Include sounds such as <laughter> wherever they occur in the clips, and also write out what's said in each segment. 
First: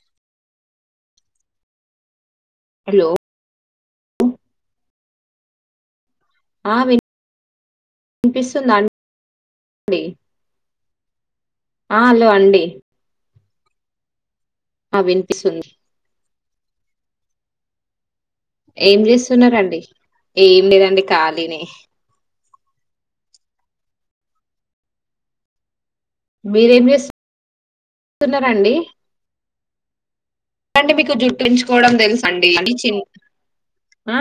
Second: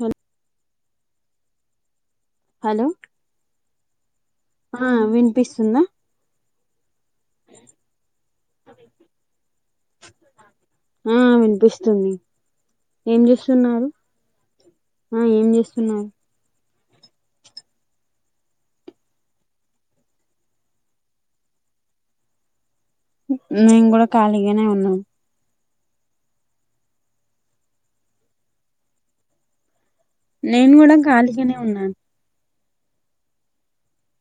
Hello hello ఆ వినిపిస్తుందా. ఆ విన్ వినిపిస్తుందా అండి. ఆ ఆ పిస్తుంది హలో అండి ఏం జేస్ స్తున్నారు. ఆ ఏం చేస్తున్నావు. ఏం చేస్తున్నారండి ఏం లేదండి ఖాళీనె ఉ నేను కూడా ఖాళీగానే ఉన్నాను మీరేం జేస్ స్తున్నారంండి నేను డి కూడా మీకు ఖాళీగానే జుట్టించుకోవడం ఉన్నాను తెలుసండి అండీ చి ఆ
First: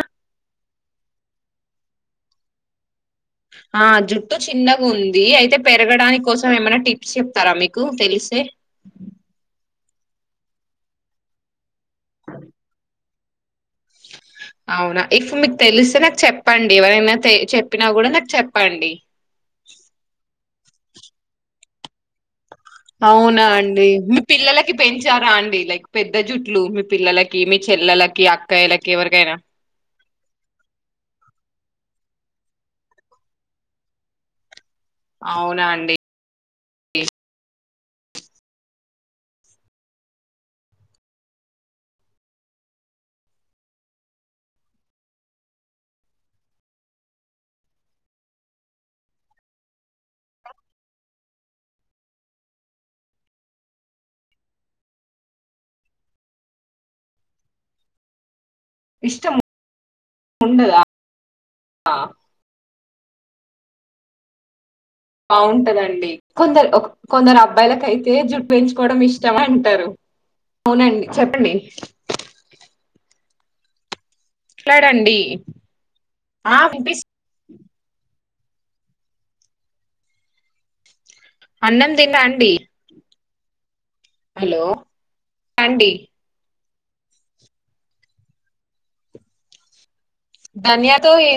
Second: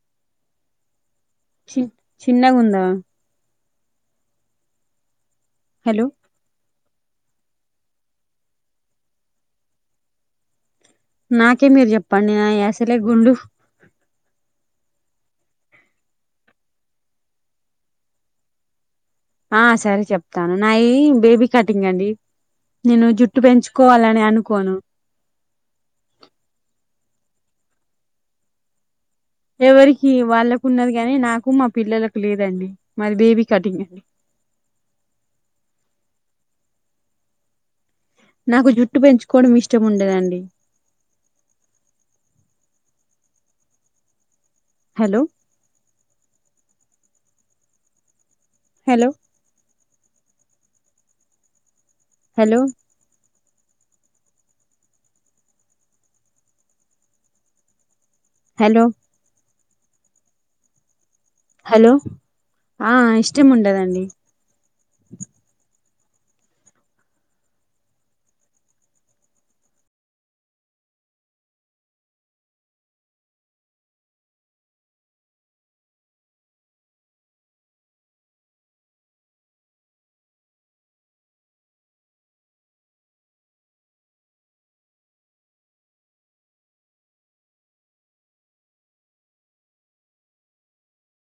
చి చిన్నగుంద ఆ జుట్టు చిన్నగా ఉందియి అయ్ తే హలో పెరగడాని కోసం ఏమైన్నా టిప్ చెప్తారా మీకు తెలిసే నాక్ కే మీరు చెప్పండి నా అసలే గుండు <inaudible> అవునా ఇప్పు మీకు తెలిస్తే నాకు చెప్పండి ఎవరైనా తే చెప్పినా కూడా నాకు చెప్పండి ఆ సరే చెప్తాను నాయ బేబీ కటింగ్ అండి నేను జుట్టు అవునా అండి మీ పెంచుకోవాలని పిల్లలకి అనుకోను పెంచారా అండి లైక్ పెద్ద జుట్లు మీ పిల్లలకి మీ చెల్లెలకి అక్కాయిలకి ఎవరి ఎవరికి వాళ్ళకు ఉన్నది కాగాని నాకు మా పిల్లలకు లేదండి మారి బేబీ కటింగ్ అండి అవునా అండి నాకు జుట్టు పెంచుకోవడం ఇష్టం ఉండదండి హలో హలో <inaudible> హలో హలో ఉండద హలో ఆ ఇష్టం ఉండదండి బాగుంటదండి కొందరు ఒ కొందరు అబ్బాయిలకయితే జుట్ పెంచుకోవడం ఇష్టం అంటారు అవునండి చెప్పండి ఎ రండి ఆ వినిపిస్ అన్నం దిన అండి హలో అండి ధనియా తో ఏ